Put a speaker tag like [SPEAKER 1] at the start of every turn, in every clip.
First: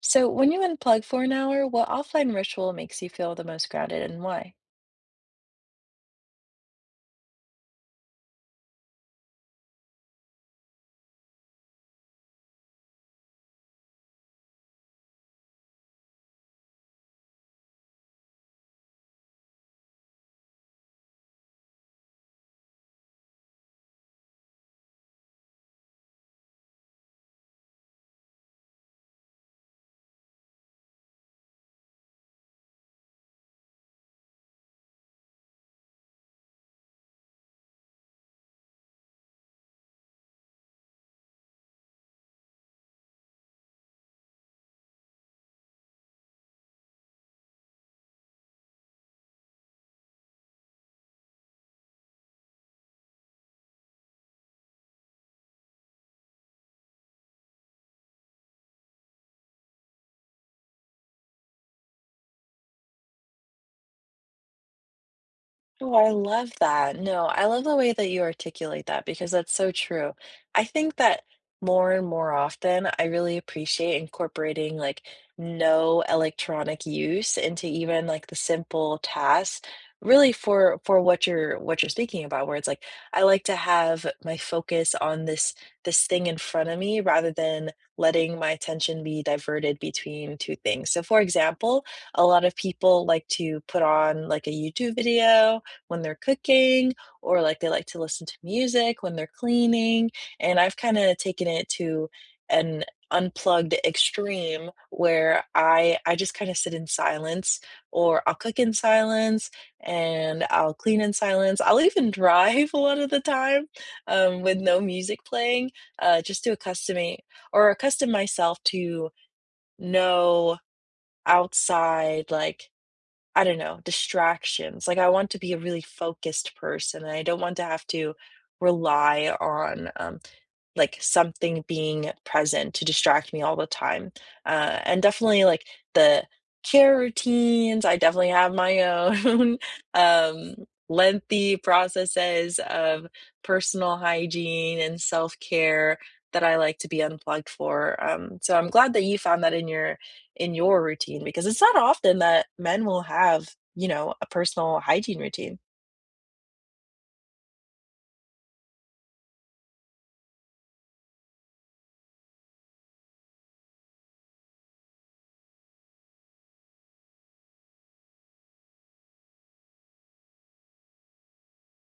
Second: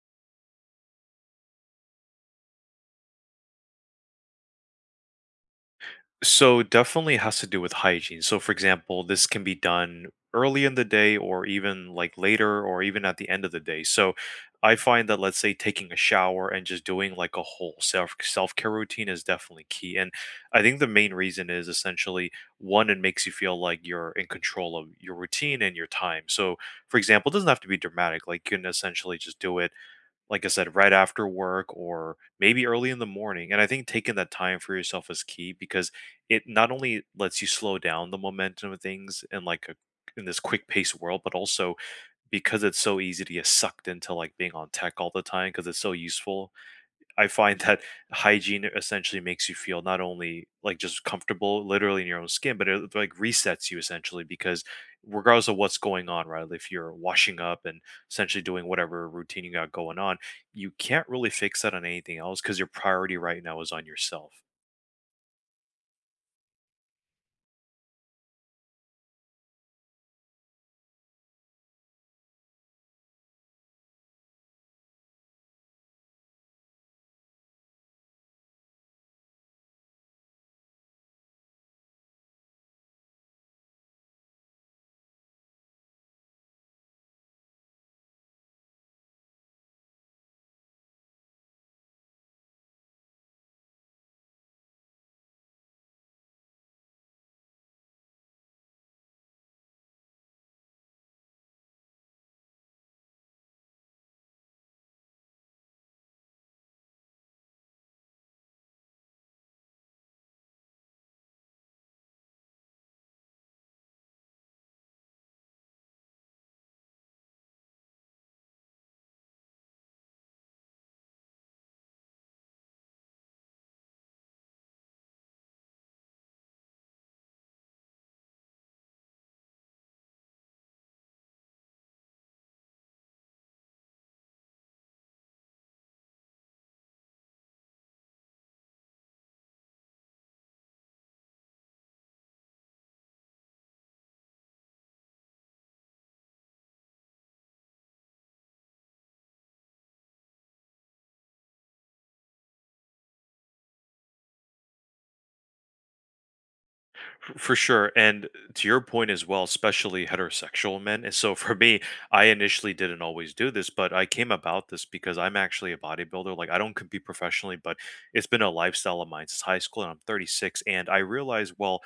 [SPEAKER 1] So, when you unplug for an hour, what offline ritual makes you feel the most grounded and why?
[SPEAKER 2] So definitely has to do with hygiene. So for example, this can be done early in the day or even like later or even at the end of the day. So I find that, let's say, taking a shower and just doing like a whole self-care routine is definitely key. And I think the main reason is essentially, one, it makes you feel like you're in control of your routine and your time. So for example, it doesn't have to be dramatic. Like you can essentially just do it, like I said, right after work or maybe early in the morning. And I think taking that time for yourself is key because it not only lets you slow down the momentum of things in like a in this quick paced world, but also because it's so easy to get sucked into like being on tech all the time because it's so useful. I find that hygiene essentially makes you feel not only like just comfortable literally in your own skin, but it like resets you essentially because regardless of what's going on, right? If you're washing up and essentially doing whatever routine you got going on, you can't really fix that on anything else because your priority right now is on yourself.
[SPEAKER 1] Oh, I love that. No, I love the way that you articulate that because that's so true. I think that more and more often, I really appreciate incorporating like no electronic use into even like the simple tasks really for what you're speaking about where it's like I like to have my focus on this thing in front of me rather than letting my attention be diverted between two things. So for example, a lot of people like to put on like a YouTube video when they're cooking or like they like to listen to music when they're cleaning. And I've kind of taken it to an unplugged extreme where I just kind of sit in silence or I'll cook in silence and I'll clean in silence. I'll even drive a lot of the time with no music playing just to accustom me or accustom myself to no outside like I don't know, distractions. Like I want to be a really focused person and I don't want to have to rely on, like something being present to distract me all the time. And definitely like the care routines, I definitely have my own um, lengthy processes of personal hygiene and self care that I like to be unplugged for. So I'm glad that you found that in your routine because it's not often that men will have, you know, a personal hygiene routine.
[SPEAKER 2] For sure. And to your point as well, especially heterosexual men. And so for me, I initially didn't always do this, but I came about this because I'm actually a bodybuilder. Like I don't compete professionally, but it's been a lifestyle of mine since high school and I'm 36. And I realized, well,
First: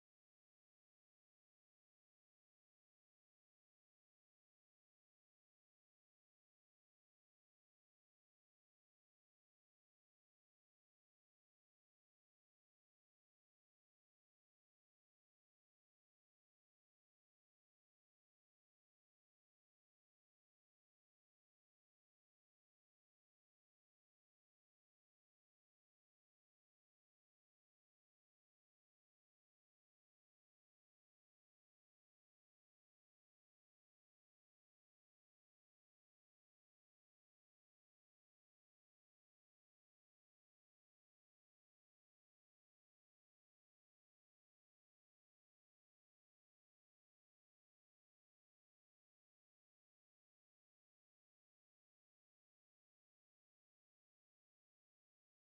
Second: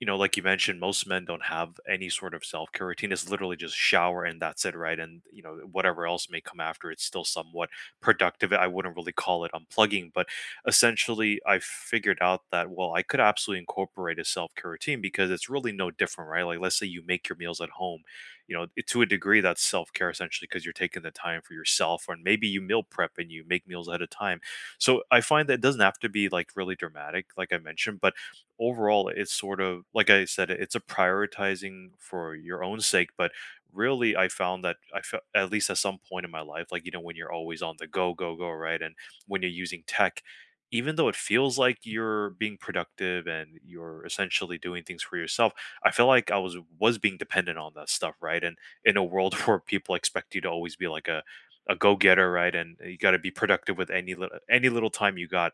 [SPEAKER 2] you know, like you mentioned, most men don't have any sort of self care routine. It's literally just shower and that's it, right? And, you know, whatever else may come after, it's still somewhat productive. I wouldn't really call it unplugging, but essentially, I figured out that, well, I could absolutely incorporate a self care routine because it's really no different, right? Like, let's say you make your meals at home, you know, to a degree, that's self care essentially because you're taking the time for yourself, or maybe you meal prep and you make meals at a time. So I find that it doesn't have to be like really dramatic, like I mentioned, but overall it's sort of like I said, it's a prioritizing for your own sake, but really I found that I felt, at least at some point in my life, like, you know, when you're always on the go go go, right? And when you're using tech, even though it feels like you're being productive and you're essentially doing things for yourself, I feel like I was being dependent on that stuff, right? And in a world where people expect you to always be like a go-getter, right? And you got to be productive with any little time you got.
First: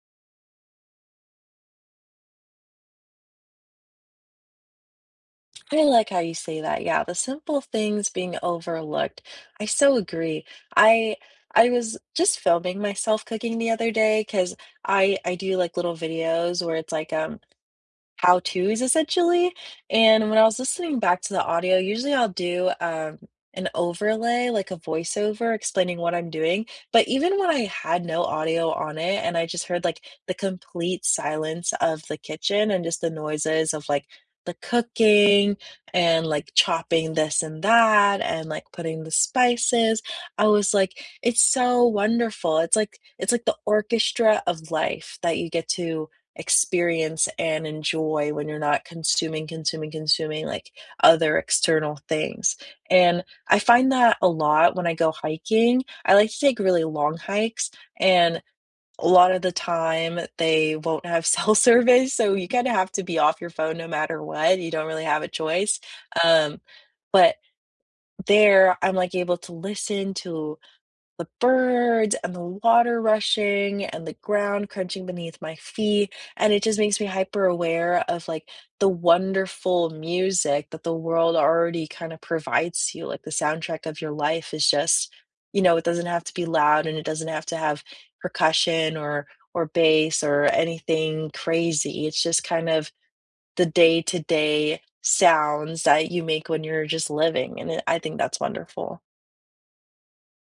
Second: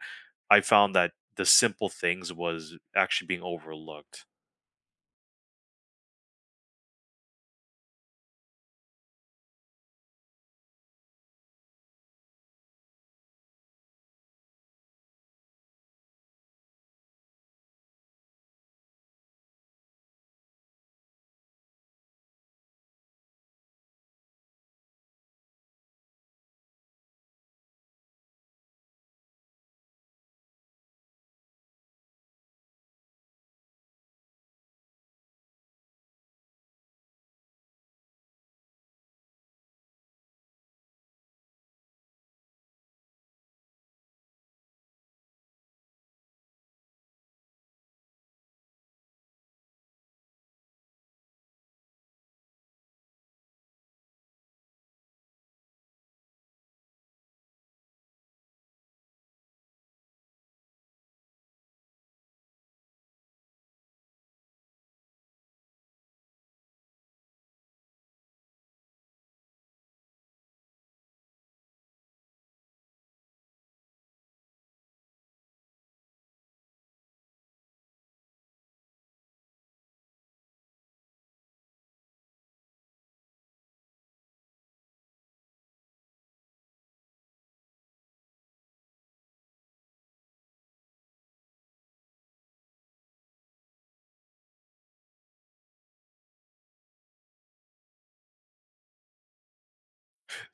[SPEAKER 2] I found that the simple things was actually being overlooked.
[SPEAKER 1] I like how you say that. Yeah, the simple things being overlooked. I so agree. I I was just filming myself cooking the other day because I do like little videos where it's like how-tos essentially, and when I was listening back to the audio, usually I'll do, an overlay, like a voiceover explaining what I'm doing, but even when I had no audio on it and I just heard, like, the complete silence of the kitchen and just the noises of, like, the cooking and, like, chopping this and that and, like, putting the spices, I was like, "It's so wonderful." It's like the orchestra of life that you get to experience and enjoy when you're not consuming, consuming, consuming, like, other external things, and I find that a lot when I go hiking. I like to take really long hikes, and a lot of the time, they won't have cell service, so you kinda have to be off your phone no matter what, you don't really have a choice, um, but there, I'm, like, able to listen to the birds and the water rushing and the ground crunching beneath my feet, and it just makes me hyper aware of like the wonderful music that the world already kind of provides to you. Like the soundtrack of your life is just, you know, it doesn't have to be loud and it doesn't have to have percussion or bass or anything crazy. It's just kind of the day-to-day sounds that you make when you're just living, and I think that's wonderful.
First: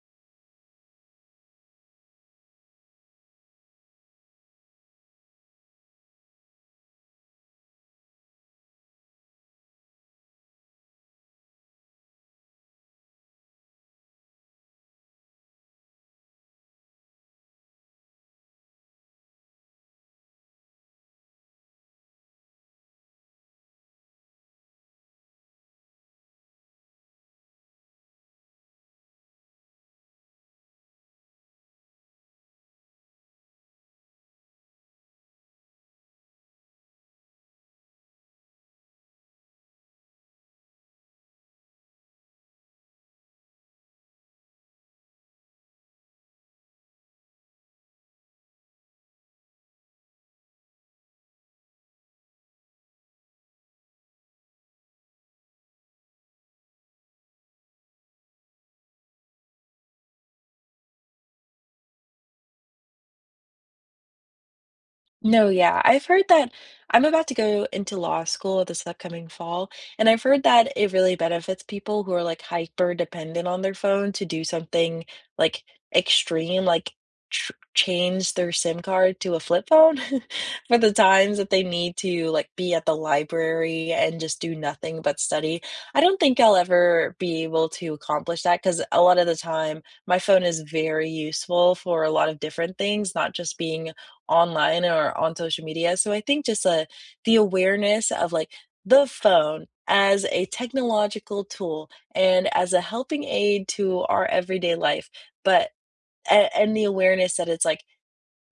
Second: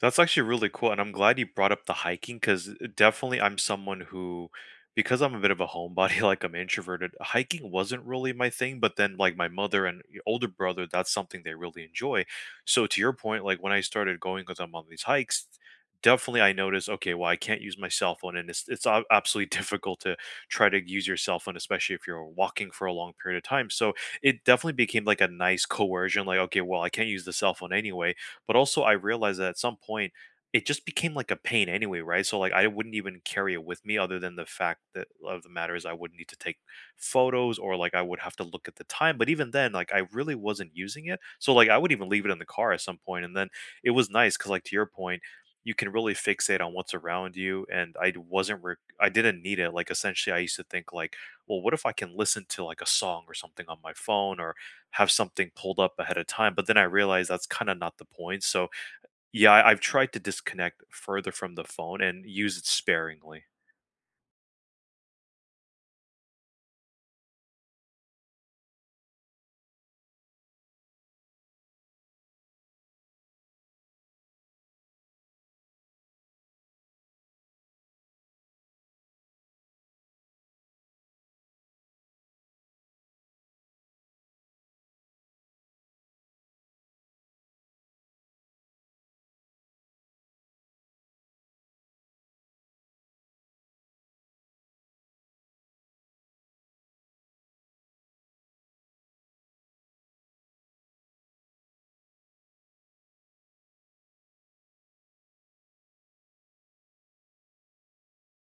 [SPEAKER 2] That's actually really cool, and I'm glad you brought up the hiking because definitely I'm someone who, because I'm a bit of a homebody, like I'm introverted, hiking wasn't really my thing. But then, like my mother and older brother, that's something they really enjoy. So to your point, like when I started going with them on these hikes, definitely I noticed, okay, well I can't use my cell phone, and absolutely difficult to try to use your cell phone, especially if you're walking for a long period of time. So it definitely became like a nice coercion, like, okay, well I can't use the cell phone anyway, but also, I realized that at some point, it just became like a pain anyway, right? So like, I wouldn't even carry it with me, other than the fact that of the matter is, I would need to take photos or like I would have to look at the time. But even then, like, I really wasn't using it. So like, I would even leave it in the car at some point, and then it was nice because, like, to your point, you can really fixate on what's around you, and I d- wasn't. Re- I didn't need it. Like essentially, I used to think like, well, what if I can listen to like a song or something on my phone, or have something pulled up ahead of time, but then I realized that's kinda not the point, so, yeah, I've tried to disconnect further from the phone and use it sparingly.
[SPEAKER 1] No, yeah. I've heard that I'm about to go into law school this upcoming fall, and I've heard that it really benefits people who are like hyper dependent on their phone to do something like extreme, like tr change their SIM card to a flip phone for the times that they need to like be at the library and just do nothing but study. I don't think I'll ever be able to accomplish that because a lot of the time my phone is very useful for a lot of different things, not just being online or on social media. So I think just, the awareness of, like, the phone as a technological tool and as a helping aid to our everyday life, but a and the awareness that it's, like,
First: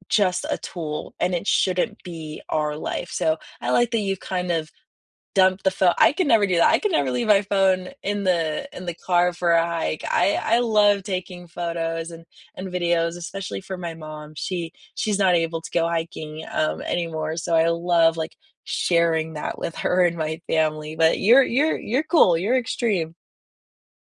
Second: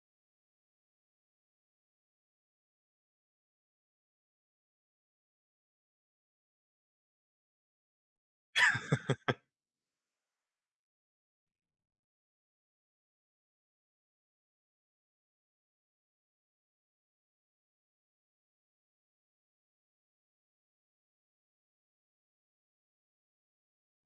[SPEAKER 1] just a tool and it shouldn't be our life. So I like that you've kind of dump the phone. I can never do that. I can never leave my phone in the car for a hike. I love taking photos and videos, especially for my mom. She's not able to go hiking anymore, so I love like sharing that with her and my family. But you're cool. You're extreme.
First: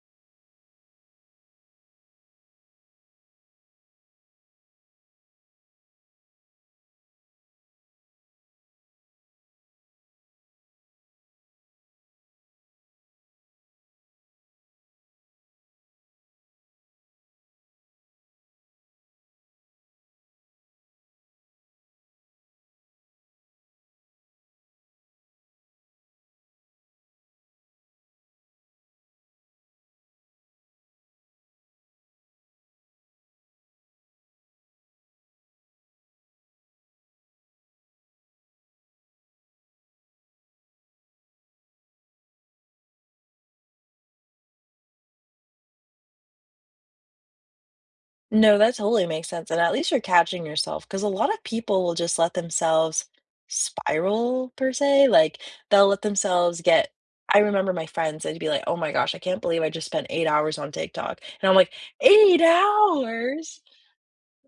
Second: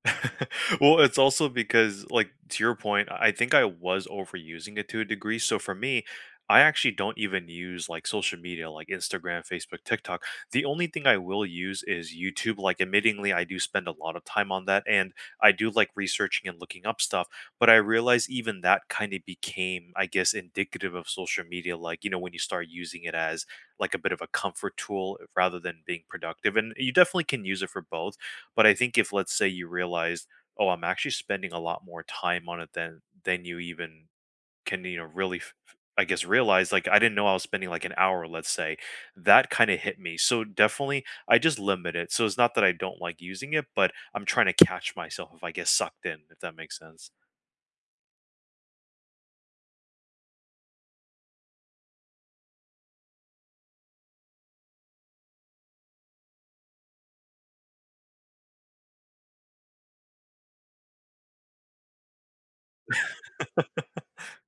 [SPEAKER 2] Well, it's also because, like, to your point, I think I was overusing it to a degree. So for me, I actually don't even use like social media like Instagram, Facebook, TikTok. The only thing I will use is YouTube. Like, admittingly, I do spend a lot of time on that and I do like researching and looking up stuff. But I realize even that kind of became, I guess, indicative of social media. Like, you know, when you start using it as like a bit of a comfort tool rather than being productive. And you definitely can use it for both, but I think if, let's say, you realized, "Oh, I'm actually spending a lot more time on it than you even can, you know, really f f I guess, realize, like, I didn't know I was spending, like, an hour, let's say." That kinda hit me. So, definitely, I just limit it. So, it's not that I don't like using it, but I'm trying to catch myself if I get sucked in, if that makes sense.
[SPEAKER 1] No, that totally makes sense, and at least you're catching yourself because a lot of people will just let themselves spiral per se, like, they'll let themselves get I remember my friends, they'd be like, "Oh my gosh, I can't believe I just spent 8 hours on TikTok," and I'm like, "8 hours?"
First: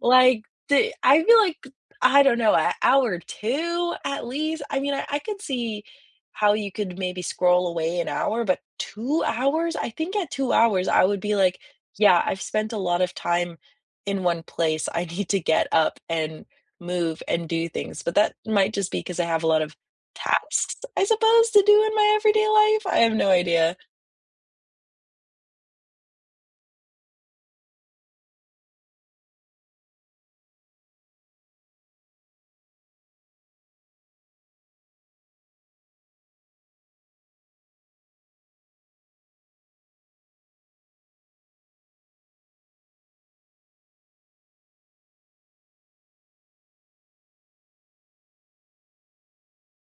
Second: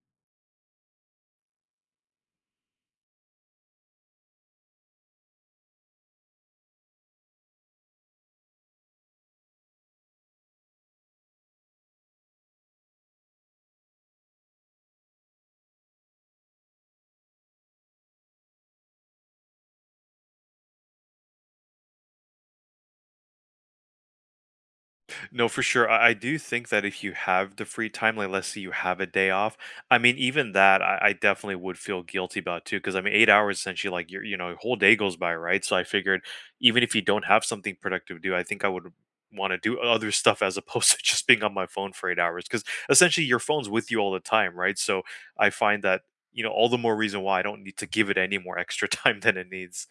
[SPEAKER 1] Like, the I feel like, I don't know, a hour 2 at least? I mean, I could see how you could maybe scroll away an hour, but 2 hours? I think at 2 hours, I would be like, "Yeah, I've spent a lot of time in one place. I need to get up and move and do things." But that might just be because I have a lot of tasks, I suppose, to do in my everyday life? I have no idea.
[SPEAKER 2] No, for sure. I do think that if you have the free time, like let's say you have a day off, I mean, even that I definitely would feel guilty about too, because I mean, 8 hours essentially, like your, you know, whole day goes by, right? So I figured, even if you don't have something productive to do, I think I would want to do other stuff as opposed to just being on my phone for 8 hours, because essentially your phone's with you all the time, right? So I find that, you know, all the more reason why I don't need to give it any more extra time than it needs.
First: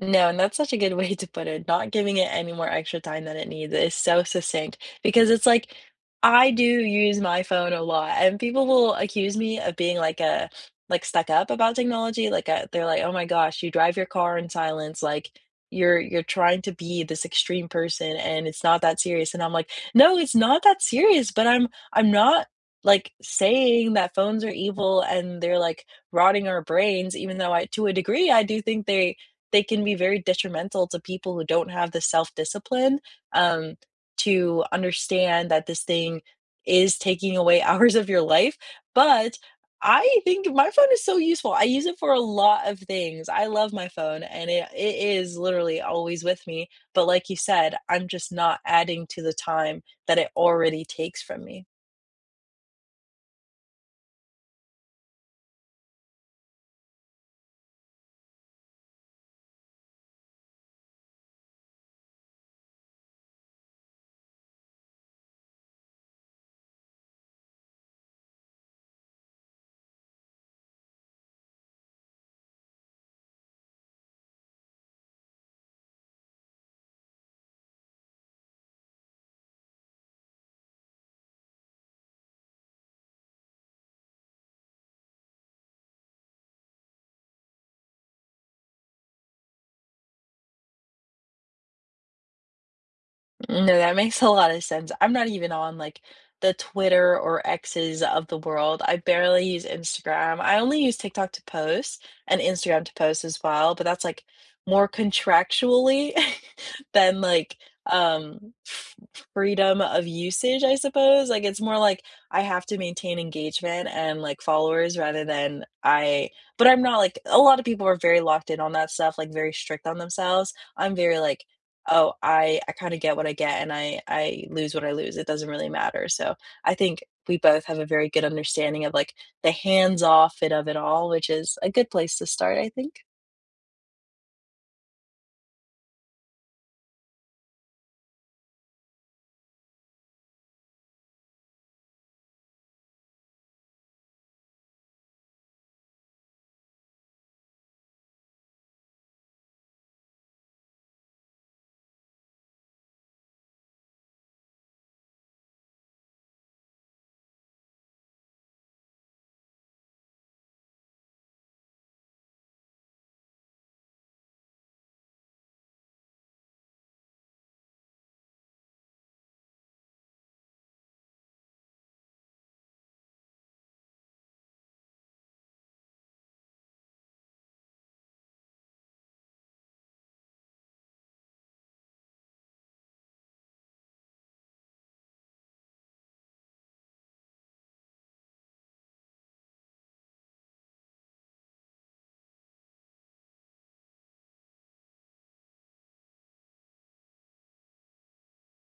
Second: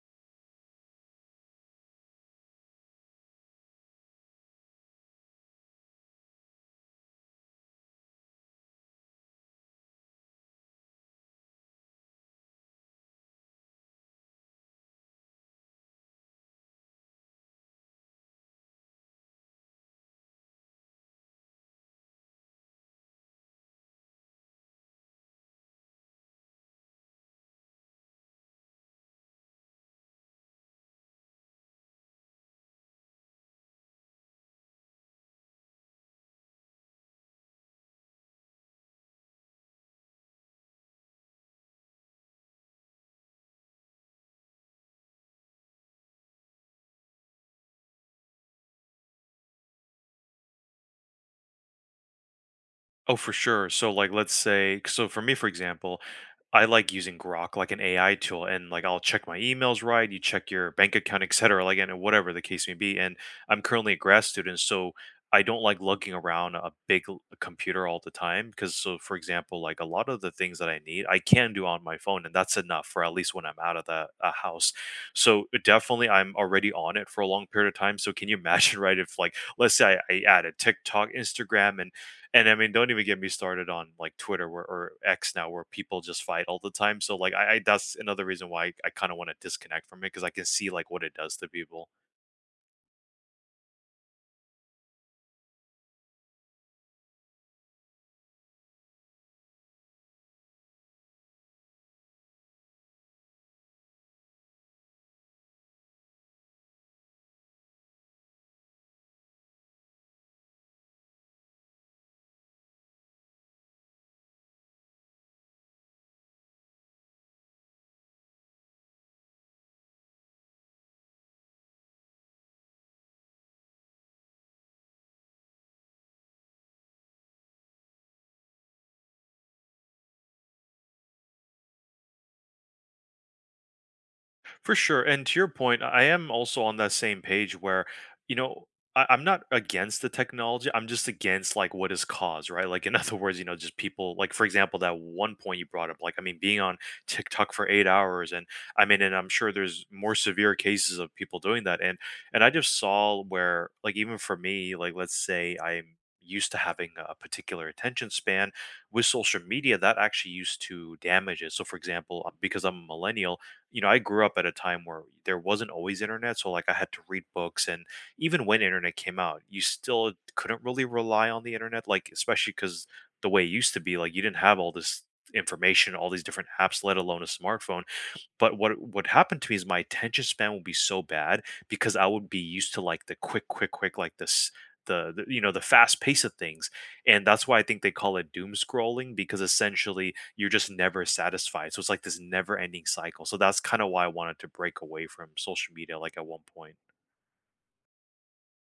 [SPEAKER 1] No, and that's such a good way to put it. Not giving it any more extra time than it needs is so succinct because it's like I do use my phone a lot, and people will accuse me of being like a like stuck up about technology. Like they're like, "Oh my gosh, you drive your car in silence." Like you're trying to be this extreme person, and it's not that serious. And I'm like, "No, it's not that serious." But I'm not like saying that phones are evil and they're like rotting our brains, even though I to a degree I do think they can be very detrimental to people who don't have the self-discipline, um, to understand that this thing is taking away hours of your life, but I think my phone is so useful. I use it for a lot of things. I love my phone and it is literally always with me, but like you said, I'm just not adding to the time that it already takes from me.
[SPEAKER 2] Oh, for sure. So like, let's say, so for me, for example, I like using Grok like an AI tool and like I'll check my emails, right, you check your bank account, etc. Like, and whatever the case may be. And I'm currently a grad student, so I don't like lugging around a big computer all the time because, so for example, like a lot of the things that I need, I can do on my phone and that's enough for at least when I'm out of the house. So definitely I'm already on it for a long period of time. So can you imagine, right, if like, let's say I added TikTok, Instagram and I mean, don't even get me started on like Twitter where, or X now, where people just fight all the time. So like, I, that's another reason why I kind of want to disconnect from it because I can see like what it does to people.
[SPEAKER 1] No, that makes a lot of sense. I'm not even on like the Twitter or X's of the world. I barely use Instagram. I only use TikTok to post and Instagram to post as well, but that's like more contractually than like um f- freedom of usage, I suppose. Like it's more like I have to maintain engagement and like followers rather than I but I'm not like a lot of people are very locked in on that stuff, like very strict on themselves. I'm very like, "Oh, I kinda get what I get, and I lose what I lose, it doesn't really matter," so, I think we both have a very good understanding of, like, the hands-off it of it all, which is a good place to start, I think.
[SPEAKER 2] For sure. And to your point, I am also on that same page where, you know, I'm not against the technology. I'm just against like what is cause, right? Like, in other words, you know, just people like, for example, that one point you brought up, like I mean, being on TikTok for 8 hours, and I mean, and I'm sure there's more severe cases of people doing that. And I just saw where like even for me, like let's say I'm used to having a particular attention span with social media that actually used to damage it. So for example, because I'm a millennial, you know, I grew up at a time where there wasn't always internet, so, like, I had to read books, and even when internet came out, you still couldn't really rely on the internet, like, especially because the way it used to be, like, you didn't have all this information, all these different apps, let alone a smartphone. But what happened to me is my attention span would be so bad because I would be used to like the quick, quick, quick, like this, the you know, the fast pace of things, and that's why I think they call it doom scrolling because essentially you're just never satisfied. So it's like this never ending cycle. So that's kind of why I wanted to break away from social media like at one point.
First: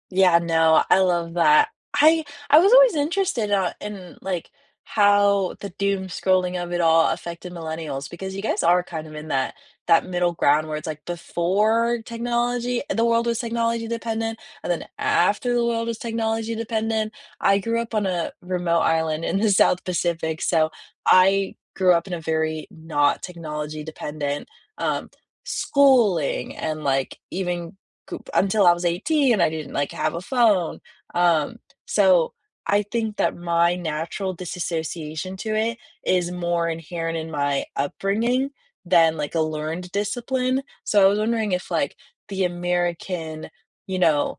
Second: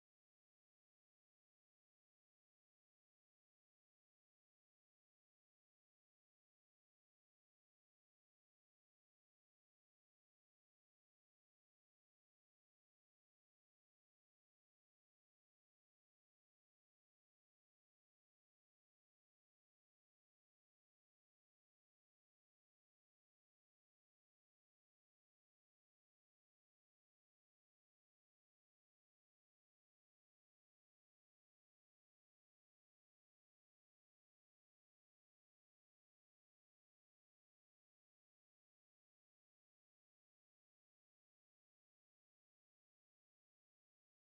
[SPEAKER 1] Yeah, no, I love that. I I was always interested in like how the doom scrolling of it all affected millennials because you guys are kind of in that middle ground where it's like before technology, the world was technology dependent, and then after the world was technology dependent. I grew up on a remote island in the South Pacific, so I grew up in a very not technology dependent um schooling and like even coop until I was 18, I didn't, like, have a phone, um, so I think that my natural disassociation to it is more inherent in my upbringing than, like, a learned discipline, so I was wondering if, like, the American, you know,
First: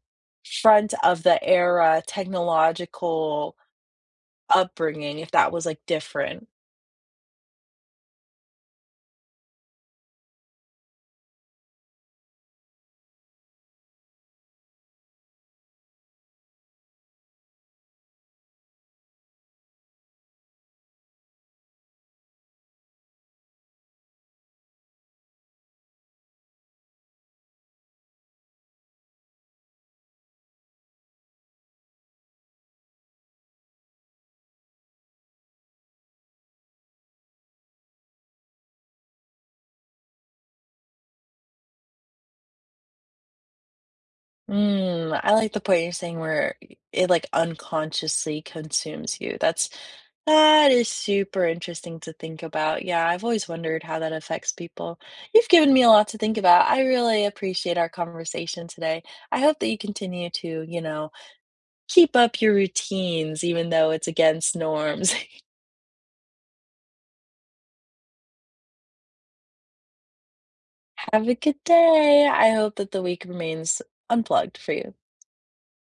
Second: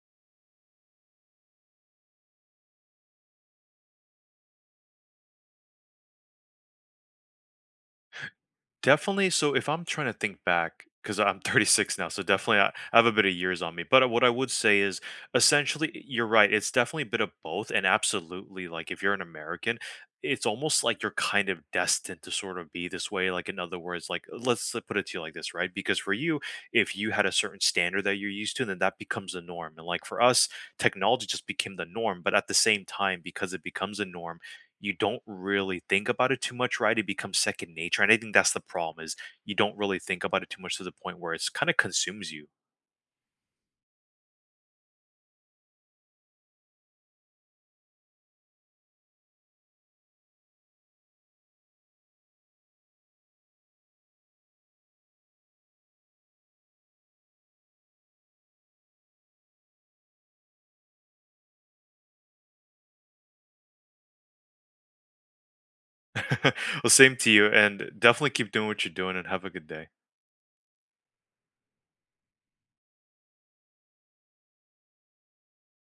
[SPEAKER 1] front of the era technological upbringing, if that was, like, different.
[SPEAKER 2] Definitely. So if I'm trying to think back, because I'm 36 now, so definitely I have a bit of years on me. But what I would say is essentially, you're right. It's definitely a bit of both. And absolutely, like if you're an American, it's almost like you're kind of destined to sort of be this way. Like, in other words, like let's put it to you like this, right? Because for you, if you had a certain standard that you're used to, then that becomes the norm. And like for us, technology just became the norm. But at the same time, because it becomes a norm, you don't really think about it too much, right? It becomes second nature, and I think that's the problem is you don't really think about it too much to the point where it's kind of consumes you.
[SPEAKER 1] Mm, I like the point you're saying where it, like, unconsciously consumes you. That's that is super interesting to think about. Yeah, I've always wondered how that affects people. You've given me a lot to think about. I really appreciate our conversation today. I hope that you continue to, you know, keep up your routines even though it's against norms.
[SPEAKER 2] Well, same to you, and definitely keep doing what you're doing, and have a good day.
[SPEAKER 1] Have a good day. I hope that the week remains unplugged for you.